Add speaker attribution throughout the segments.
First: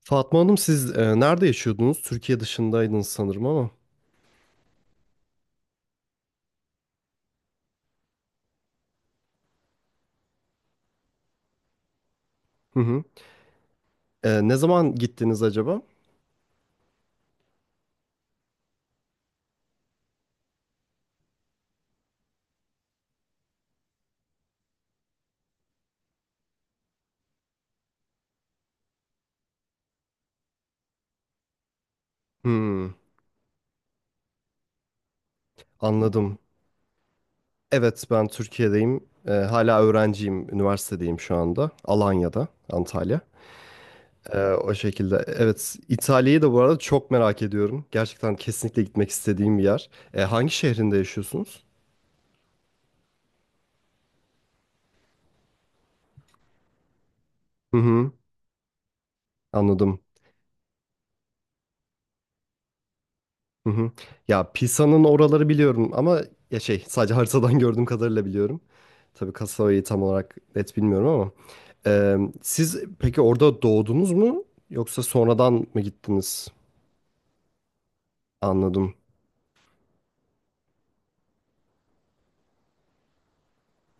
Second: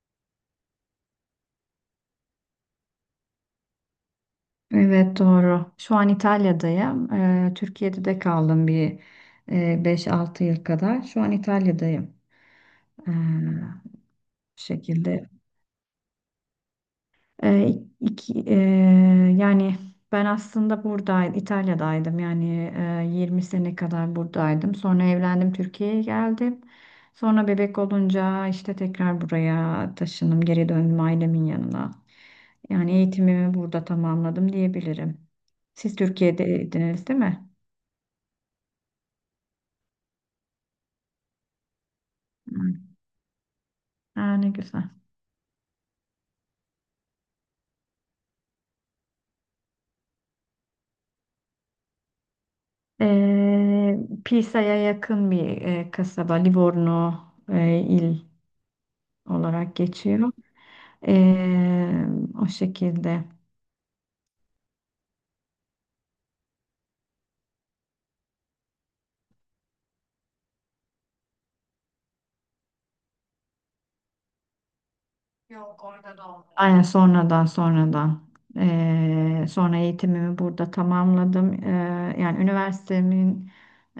Speaker 1: Fatma Hanım siz nerede yaşıyordunuz? Türkiye dışındaydınız sanırım ama.
Speaker 2: Evet doğru. Şu an İtalya'dayım. Türkiye'de de kaldım bir e, 5-6 yıl kadar. Şu an İtalya'dayım.
Speaker 1: Hı hı.
Speaker 2: Bu
Speaker 1: Ne zaman
Speaker 2: şekilde.
Speaker 1: gittiniz acaba?
Speaker 2: Ee, iki, e, yani ben aslında burada İtalya'daydım yani 20 sene kadar buradaydım. Sonra evlendim, Türkiye'ye geldim. Sonra bebek olunca işte tekrar buraya taşındım, geri döndüm ailemin yanına. Yani
Speaker 1: Hmm,
Speaker 2: eğitimimi burada tamamladım diyebilirim. Siz
Speaker 1: anladım.
Speaker 2: Türkiye'deydiniz, değil mi?
Speaker 1: Evet ben Türkiye'deyim. Hala öğrenciyim. Üniversitedeyim şu anda. Alanya'da,
Speaker 2: Hı.
Speaker 1: Antalya.
Speaker 2: Aa, ne
Speaker 1: O
Speaker 2: güzel.
Speaker 1: şekilde. Evet İtalya'yı da bu arada çok merak ediyorum. Gerçekten kesinlikle gitmek istediğim bir yer. Hangi şehrinde yaşıyorsunuz?
Speaker 2: Ee, Pisa'ya yakın bir kasaba, Livorno
Speaker 1: Hı hı,
Speaker 2: il olarak
Speaker 1: anladım.
Speaker 2: geçiyor. Ee, o şekilde.
Speaker 1: Hı hı. Ya Pisa'nın oraları biliyorum ama ya şey sadece haritadan gördüğüm kadarıyla biliyorum. Tabii kasabayı tam olarak net bilmiyorum ama. Siz peki orada doğdunuz mu yoksa sonradan mı
Speaker 2: Yok, orada da olmuyor.
Speaker 1: gittiniz?
Speaker 2: Aynen, sonradan sonradan.
Speaker 1: Anladım.
Speaker 2: Sonra eğitimimi burada tamamladım. Yani üniversitemin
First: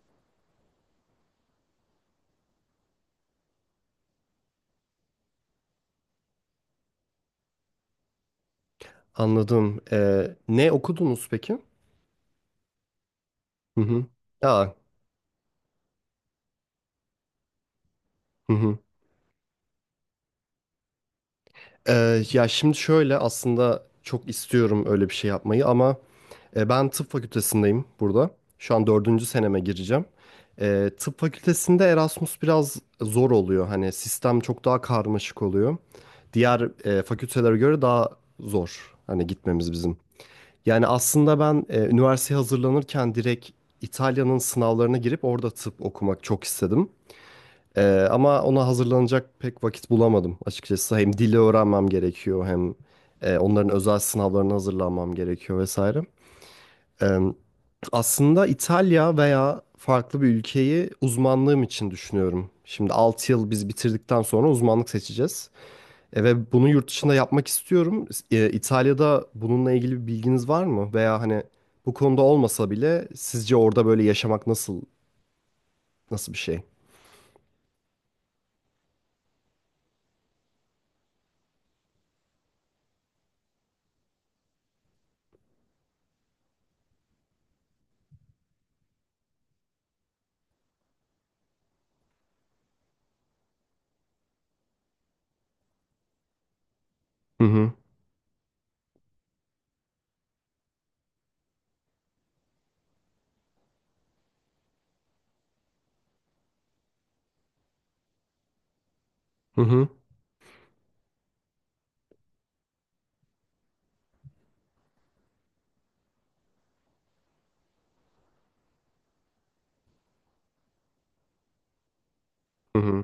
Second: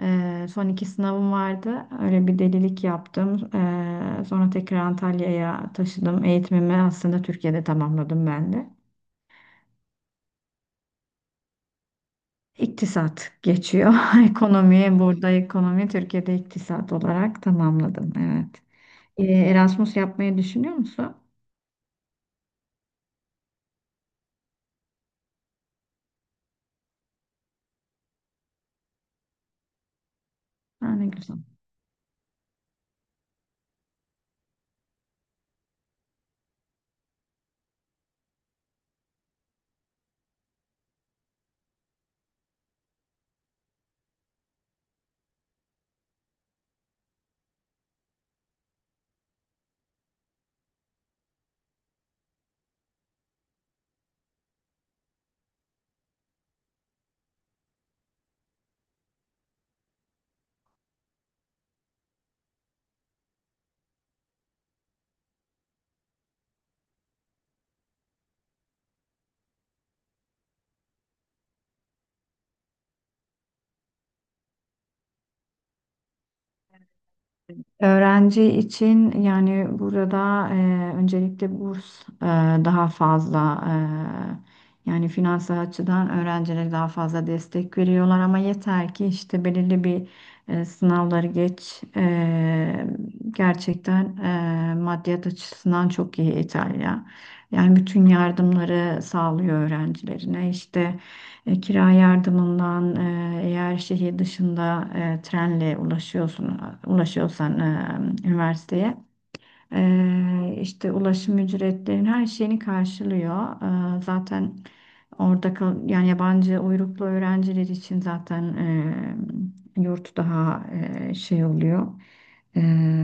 Speaker 2: son iki sınavım vardı. Öyle bir delilik yaptım. Sonra tekrar Antalya'ya taşıdım. Eğitimimi aslında Türkiye'de tamamladım ben de.
Speaker 1: Anladım. Ne okudunuz peki?
Speaker 2: İktisat
Speaker 1: Hı
Speaker 2: geçiyor.
Speaker 1: hı. Aa,
Speaker 2: Ekonomi burada, ekonomi Türkiye'de iktisat olarak tamamladım.
Speaker 1: hı
Speaker 2: Evet.
Speaker 1: hı.
Speaker 2: Erasmus yapmayı düşünüyor musun?
Speaker 1: Ya şimdi şöyle aslında çok istiyorum öyle bir şey yapmayı ama ben tıp fakültesindeyim burada. Şu an dördüncü seneme gireceğim.
Speaker 2: Ha, ne
Speaker 1: Tıp
Speaker 2: güzel.
Speaker 1: fakültesinde Erasmus biraz zor oluyor. Hani sistem çok daha karmaşık oluyor. Diğer fakültelere göre daha zor. Hani gitmemiz bizim. Yani aslında ben üniversiteye hazırlanırken direkt İtalya'nın sınavlarına girip orada tıp okumak çok istedim. Ama ona hazırlanacak pek vakit bulamadım açıkçası. Hem dili öğrenmem gerekiyor hem onların özel sınavlarına hazırlanmam gerekiyor vesaire. Aslında İtalya veya farklı bir ülkeyi uzmanlığım için düşünüyorum. Şimdi 6 yıl biz bitirdikten sonra uzmanlık seçeceğiz. Ve bunu yurt dışında yapmak istiyorum. İtalya'da bununla ilgili bir bilginiz var mı? Veya hani bu konuda olmasa bile sizce orada böyle yaşamak nasıl bir şey?
Speaker 2: Öğrenci için yani burada öncelikle burs daha fazla yani finansal açıdan öğrencilere daha fazla destek veriyorlar ama yeter ki işte belirli bir sınavları geç. Gerçekten maddiyat açısından çok iyi İtalya.
Speaker 1: Hı hı.
Speaker 2: Yani bütün yardımları sağlıyor öğrencilerine işte. Kira yardımından eğer şehir dışında trenle ulaşıyorsan üniversiteye
Speaker 1: Hı hı.
Speaker 2: işte ulaşım ücretlerin her şeyini karşılıyor. Zaten orada kal yani yabancı uyruklu öğrenciler için zaten yurt daha şey oluyor. E,
Speaker 1: Hı hı.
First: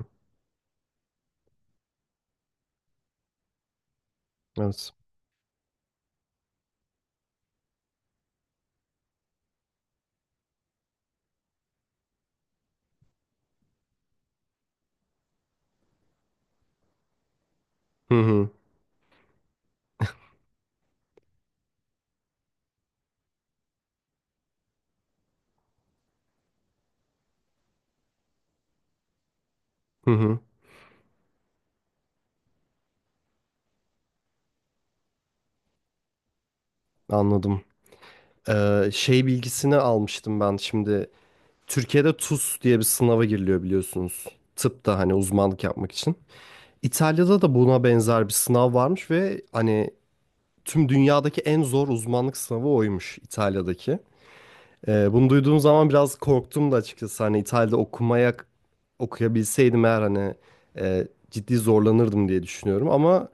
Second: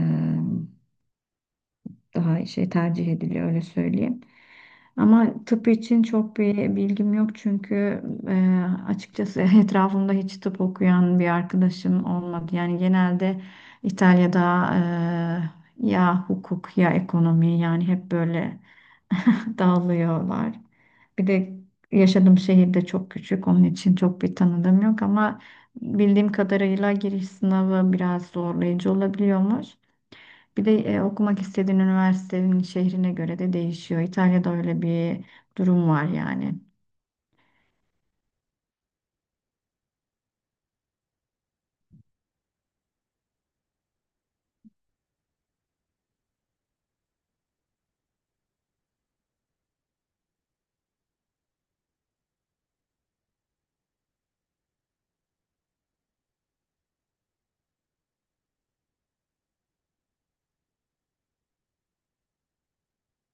Speaker 2: daha şey tercih ediliyor, öyle söyleyeyim.
Speaker 1: Evet.
Speaker 2: Ama tıp için çok bir bilgim yok çünkü e, açıkçası etrafımda hiç tıp okuyan bir arkadaşım olmadı. Yani genelde İtalya'da ya hukuk ya ekonomi, yani hep
Speaker 1: Hı hı.
Speaker 2: böyle dağılıyorlar. Bir de yaşadığım şehir de çok küçük, onun için çok bir tanıdığım yok ama bildiğim kadarıyla giriş sınavı biraz zorlayıcı olabiliyormuş.
Speaker 1: Hı hı.
Speaker 2: Bir de okumak istediğin üniversitenin şehrine göre de değişiyor. İtalya'da öyle bir durum var yani.
Speaker 1: Anladım. Şey bilgisini almıştım ben şimdi. Türkiye'de TUS diye bir sınava giriliyor biliyorsunuz. Tıpta hani uzmanlık yapmak için. İtalya'da da buna benzer bir sınav varmış ve hani tüm dünyadaki en zor uzmanlık sınavı oymuş İtalya'daki. Bunu duyduğum zaman biraz korktum da açıkçası hani İtalya'da okuyabilseydim eğer hani ciddi zorlanırdım diye düşünüyorum ama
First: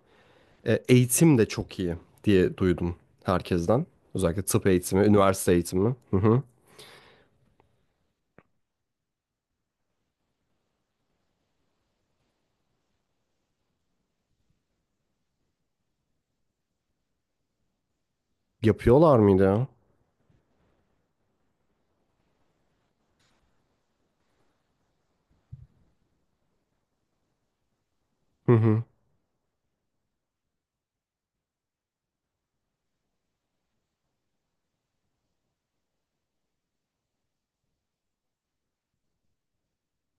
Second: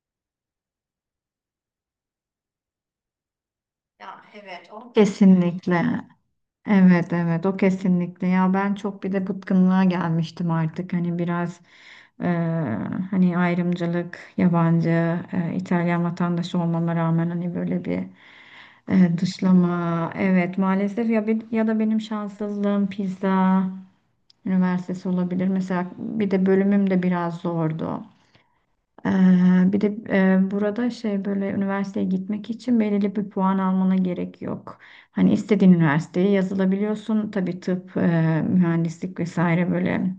Speaker 1: eğitim de çok iyi diye duydum herkesten.
Speaker 2: Ya
Speaker 1: Özellikle tıp
Speaker 2: evet, o
Speaker 1: eğitimi, üniversite
Speaker 2: kesinlikle.
Speaker 1: eğitimi. Hı hı.
Speaker 2: Evet, evet, o kesinlikle. Ya, ben çok bir de bıkkınlığa gelmiştim artık. Hani biraz, e, hani ayrımcılık, yabancı, İtalyan vatandaşı olmama rağmen hani böyle bir
Speaker 1: Yapıyorlar mıydı ya?
Speaker 2: dışlama. Evet, maalesef. Ya bir, ya da benim şanssızlığım pizza üniversitesi olabilir. Mesela bir de bölümüm de biraz zordu.
Speaker 1: Hı hı.
Speaker 2: Ee, bir de burada şey böyle üniversiteye gitmek için belirli bir puan almana gerek yok. Hani istediğin üniversiteye yazılabiliyorsun. Tabii tıp, mühendislik vesaire, böyle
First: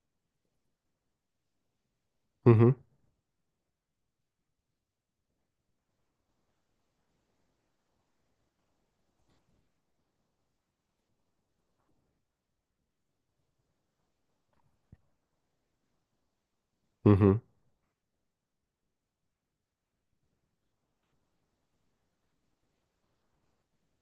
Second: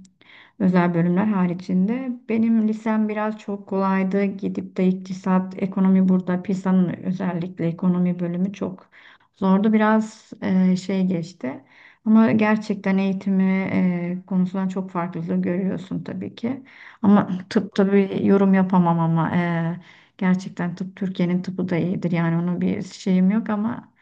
Speaker 2: özel bölümler haricinde.
Speaker 1: Hı
Speaker 2: Benim
Speaker 1: hı.
Speaker 2: lisem biraz çok kolaydı. Gidip de iktisat, ekonomi burada. PISA'nın özellikle ekonomi bölümü çok zordu. Biraz şey geçti. Ama gerçekten eğitimi konusundan çok farklılığı görüyorsun tabii ki.
Speaker 1: Hı
Speaker 2: Ama
Speaker 1: hı.
Speaker 2: tıp tabii yorum yapamam ama gerçekten tıp, Türkiye'nin tıpı da iyidir. Yani onun bir şeyim yok ama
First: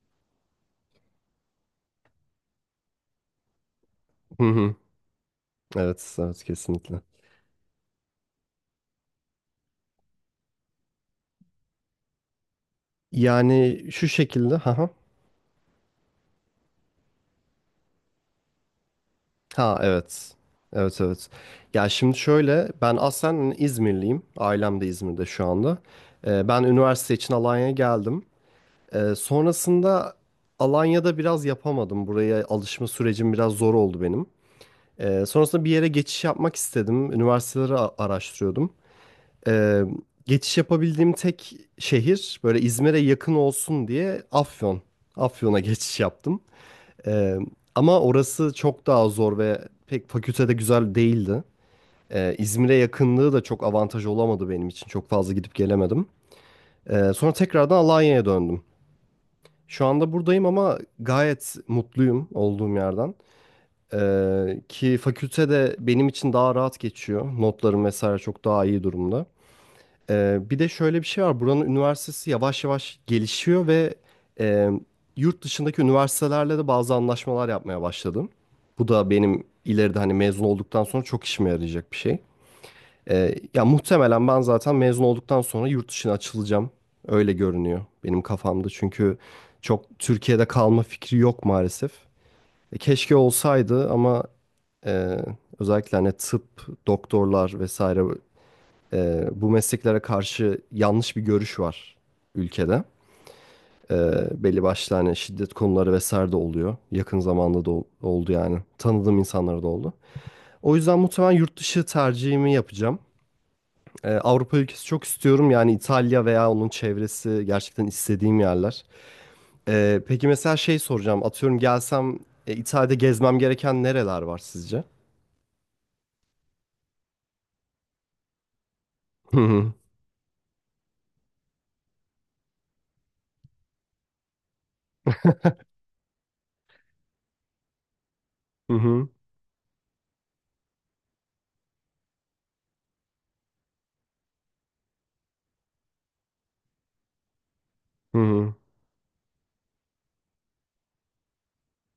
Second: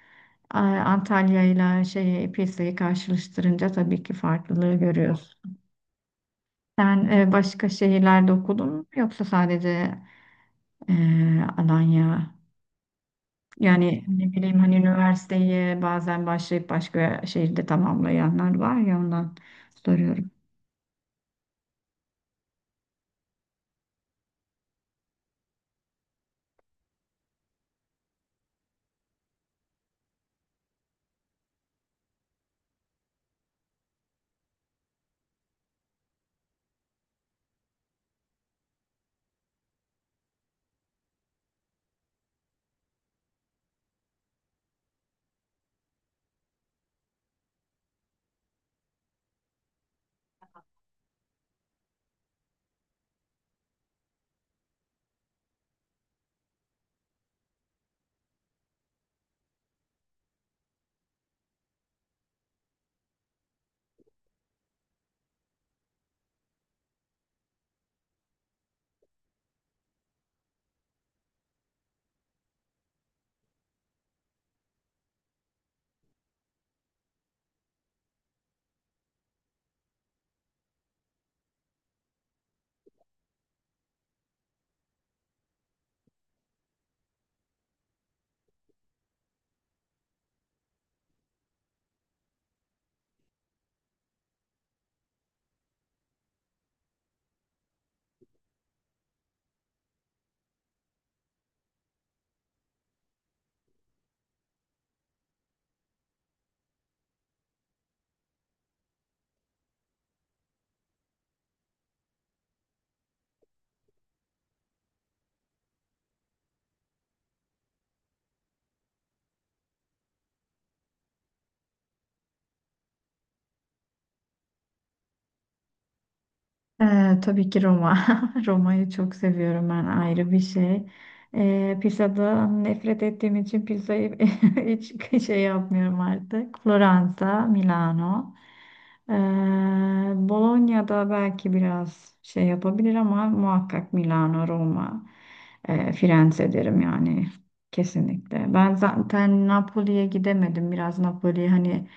Speaker 2: Antalya ile şey, PISA'yı karşılaştırınca tabii ki
Speaker 1: Hı
Speaker 2: farklılığı
Speaker 1: hı.
Speaker 2: görüyoruz.
Speaker 1: Evet, evet kesinlikle.
Speaker 2: Sen başka şehirlerde okudun mu yoksa sadece e, Alanya?
Speaker 1: Yani
Speaker 2: Yani
Speaker 1: şu
Speaker 2: ne
Speaker 1: şekilde.
Speaker 2: bileyim,
Speaker 1: Hı
Speaker 2: hani
Speaker 1: hı.
Speaker 2: üniversiteyi bazen başlayıp başka şehirde tamamlayanlar var ya, ondan
Speaker 1: Ha
Speaker 2: soruyorum.
Speaker 1: evet. Evet evet. Ya şimdi şöyle ben aslen İzmirliyim. Ailem de İzmir'de şu anda. Ben üniversite için Alanya'ya geldim. Sonrasında Alanya'da biraz yapamadım. Buraya alışma sürecim biraz zor oldu benim. Sonrasında bir yere geçiş yapmak istedim. Üniversiteleri araştırıyordum. Ee, Geçiş yapabildiğim tek şehir böyle İzmir'e yakın olsun diye Afyon. Afyon'a geçiş yaptım. Ee, Ama orası çok daha zor ve pek fakültede güzel değildi. İzmir'e yakınlığı da çok avantaj olamadı benim için. Çok fazla gidip gelemedim. Sonra tekrardan Alanya'ya döndüm. Şu anda buradayım ama gayet mutluyum olduğum yerden. Ki fakültede benim için daha rahat geçiyor. Notlarım vesaire çok daha iyi durumda. Bir de şöyle bir şey var. Buranın üniversitesi yavaş yavaş gelişiyor ve e, yurt dışındaki üniversitelerle de bazı anlaşmalar yapmaya başladım. Bu da benim ileride hani mezun olduktan sonra çok işime yarayacak bir şey. Ya muhtemelen ben zaten mezun olduktan sonra yurt dışına açılacağım. Öyle görünüyor benim kafamda. Çünkü çok Türkiye'de kalma fikri yok maalesef. Keşke olsaydı ama e, özellikle hani tıp, doktorlar vesaire bu mesleklere karşı yanlış bir görüş var ülkede. Belli başlı hani şiddet konuları vesaire de oluyor. Yakın zamanda da oldu yani. Tanıdığım insanlara da oldu. O yüzden muhtemelen yurt dışı tercihimi yapacağım. Avrupa ülkesi çok istiyorum. Yani İtalya veya onun çevresi gerçekten istediğim yerler. Peki mesela şey soracağım. Atıyorum gelsem İtalya'da gezmem gereken nereler var sizce?
Speaker 2: Tabii ki Roma. Roma'yı çok
Speaker 1: Hı
Speaker 2: seviyorum
Speaker 1: hı.
Speaker 2: ben, ayrı bir şey. Pizzadan nefret ettiğim için pizzayı hiç şey yapmıyorum artık. Floransa, Milano.
Speaker 1: Hı hı.
Speaker 2: Ee, Bologna'da belki biraz şey yapabilir ama muhakkak Milano, Roma, Firenze derim yani,
Speaker 1: Hı
Speaker 2: kesinlikle.
Speaker 1: hı.
Speaker 2: Ben zaten Napoli'ye gidemedim. Biraz Napoli, hani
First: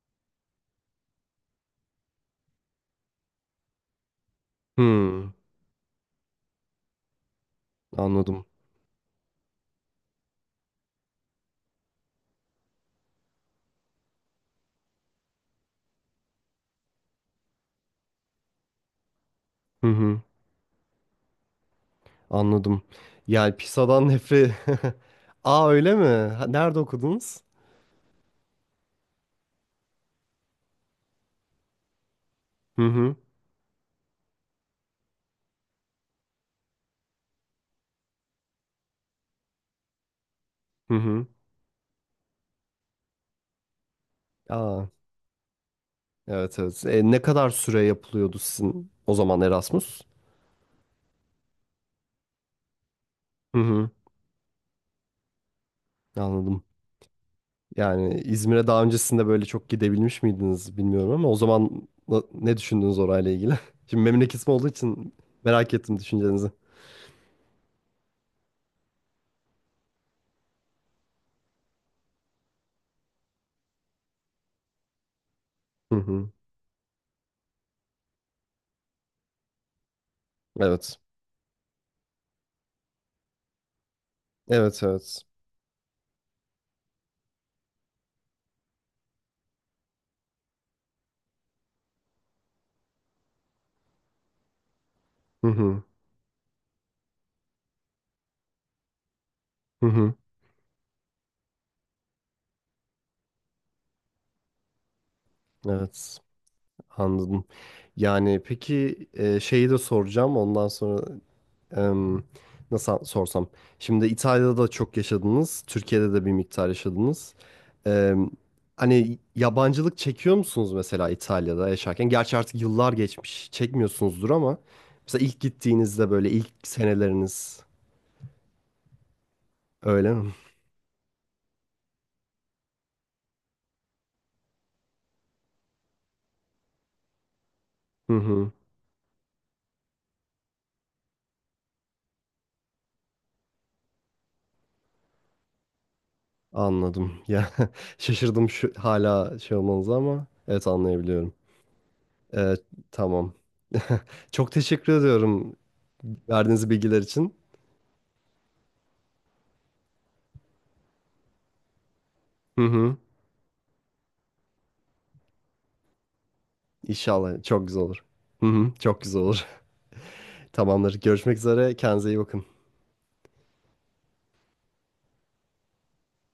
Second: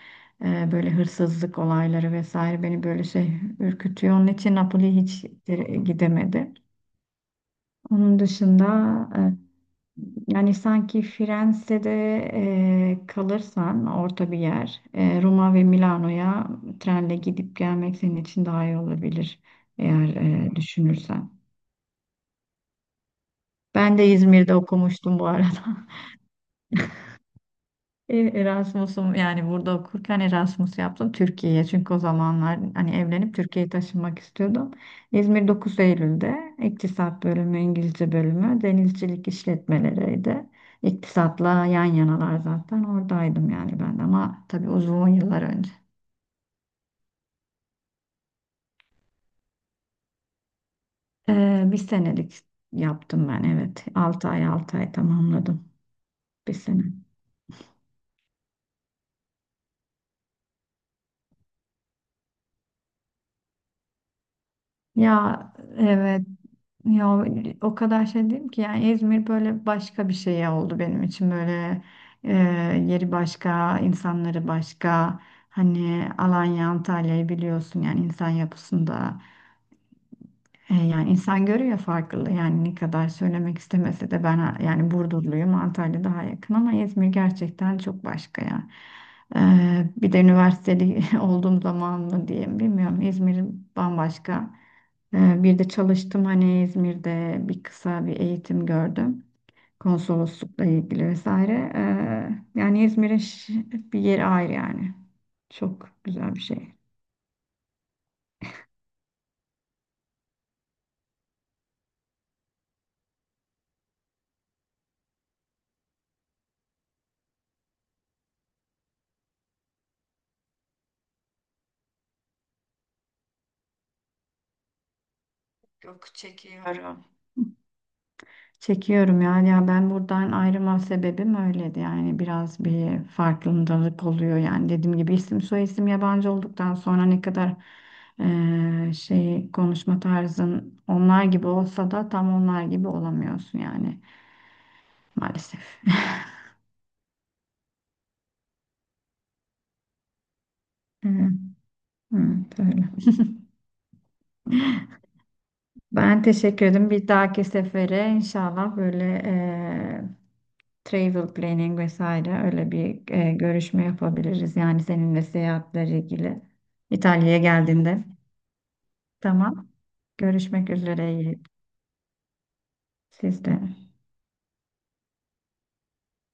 Speaker 2: böyle hırsızlık olayları vesaire beni böyle şey ürkütüyor. Onun için Napoli hiç
Speaker 1: Hı.
Speaker 2: gidemedi. Onun
Speaker 1: Anladım.
Speaker 2: dışında e, yani sanki Firenze'de kalırsan, orta bir yer, Roma ve Milano'ya trenle gidip gelmek senin için daha iyi olabilir
Speaker 1: Hı
Speaker 2: eğer
Speaker 1: hı.
Speaker 2: düşünürsen.
Speaker 1: Anladım. Yani
Speaker 2: Ben de
Speaker 1: PISA'dan nefret.
Speaker 2: İzmir'de okumuştum bu arada.
Speaker 1: Aa öyle mi? Ha, nerede okudunuz?
Speaker 2: Erasmus'um, yani burada okurken Erasmus yaptım Türkiye'ye. Çünkü o zamanlar
Speaker 1: Hı
Speaker 2: hani
Speaker 1: hı.
Speaker 2: evlenip Türkiye'ye taşınmak istiyordum. İzmir Dokuz Eylül'de İktisat bölümü, İngilizce bölümü, denizcilik işletmeleriydi.
Speaker 1: Hı hı.
Speaker 2: İktisatla yan yanalar, zaten oradaydım yani ben de, ama tabii
Speaker 1: Aa
Speaker 2: uzun yıllar önce.
Speaker 1: evet evet. Ne kadar süre yapılıyordu sizin o zaman Erasmus?
Speaker 2: Bir senelik yaptım ben,
Speaker 1: Hı
Speaker 2: evet.
Speaker 1: hı.
Speaker 2: 6 ay 6 ay tamamladım, bir
Speaker 1: Anladım.
Speaker 2: sene.
Speaker 1: Yani İzmir'e daha öncesinde böyle çok gidebilmiş miydiniz bilmiyorum ama o zaman ne düşündünüz orayla ilgili? Şimdi memleketim olduğu için
Speaker 2: Ya,
Speaker 1: merak ettim
Speaker 2: evet.
Speaker 1: düşüncenizi.
Speaker 2: Ya o kadar şey diyeyim ki, yani İzmir böyle başka bir şey oldu benim için, böyle e, yeri başka, insanları başka.
Speaker 1: Hı
Speaker 2: Hani
Speaker 1: hı.
Speaker 2: Alanya, Antalya'yı biliyorsun yani insan yapısında.
Speaker 1: Evet.
Speaker 2: Yani insan görüyor farklılığı, yani ne kadar söylemek istemese de ben
Speaker 1: Evet
Speaker 2: yani
Speaker 1: evet.
Speaker 2: Burdurluyum, Antalya daha yakın ama İzmir gerçekten çok başka ya. Bir de üniversiteli olduğum zaman mı diyeyim bilmiyorum, İzmir bambaşka. E,
Speaker 1: Hı
Speaker 2: bir de
Speaker 1: hı.
Speaker 2: çalıştım, hani İzmir'de bir kısa bir eğitim gördüm
Speaker 1: Hı hı.
Speaker 2: konsoloslukla ilgili vesaire. Yani İzmir'in bir yeri ayrı yani, çok
Speaker 1: Evet.
Speaker 2: güzel bir şey.
Speaker 1: Anladım. Yani peki şeyi de soracağım. Ondan sonra em, nasıl sorsam. Şimdi İtalya'da da çok yaşadınız. Türkiye'de de bir miktar yaşadınız. Em, Hani yabancılık çekiyor musunuz mesela İtalya'da yaşarken? Gerçi artık yıllar geçmiş. Çekmiyorsunuzdur ama mesela ilk gittiğinizde
Speaker 2: Çok
Speaker 1: böyle ilk
Speaker 2: çekiyorum.
Speaker 1: seneleriniz
Speaker 2: Çekiyorum ya. Ya ben
Speaker 1: öyle mi?
Speaker 2: buradan ayrılma sebebim öyleydi. Yani biraz bir farkındalık oluyor. Yani dediğim gibi isim soyisim yabancı olduktan sonra, ne kadar
Speaker 1: Hı hı.
Speaker 2: şey, konuşma tarzın onlar gibi olsa da tam onlar gibi olamıyorsun yani maalesef.
Speaker 1: Anladım. Ya şaşırdım şu hala şey olmanıza ama evet
Speaker 2: Evet,
Speaker 1: anlayabiliyorum. E,
Speaker 2: evet öyle.
Speaker 1: tamam. Çok teşekkür ediyorum
Speaker 2: Ben teşekkür
Speaker 1: verdiğiniz
Speaker 2: ederim.
Speaker 1: bilgiler
Speaker 2: Bir
Speaker 1: için.
Speaker 2: dahaki sefere inşallah böyle eee, travel planning vesaire,
Speaker 1: Hı
Speaker 2: öyle
Speaker 1: hı.
Speaker 2: bir görüşme yapabiliriz. Yani seninle seyahatlerle ilgili İtalya'ya
Speaker 1: İnşallah çok güzel olur.
Speaker 2: geldiğinde.
Speaker 1: Hı hı. Çok güzel olur.
Speaker 2: Tamam. Görüşmek
Speaker 1: Tamamdır.
Speaker 2: üzere.
Speaker 1: Görüşmek
Speaker 2: İyi.
Speaker 1: üzere. Kendinize iyi bakın.
Speaker 2: Siz de.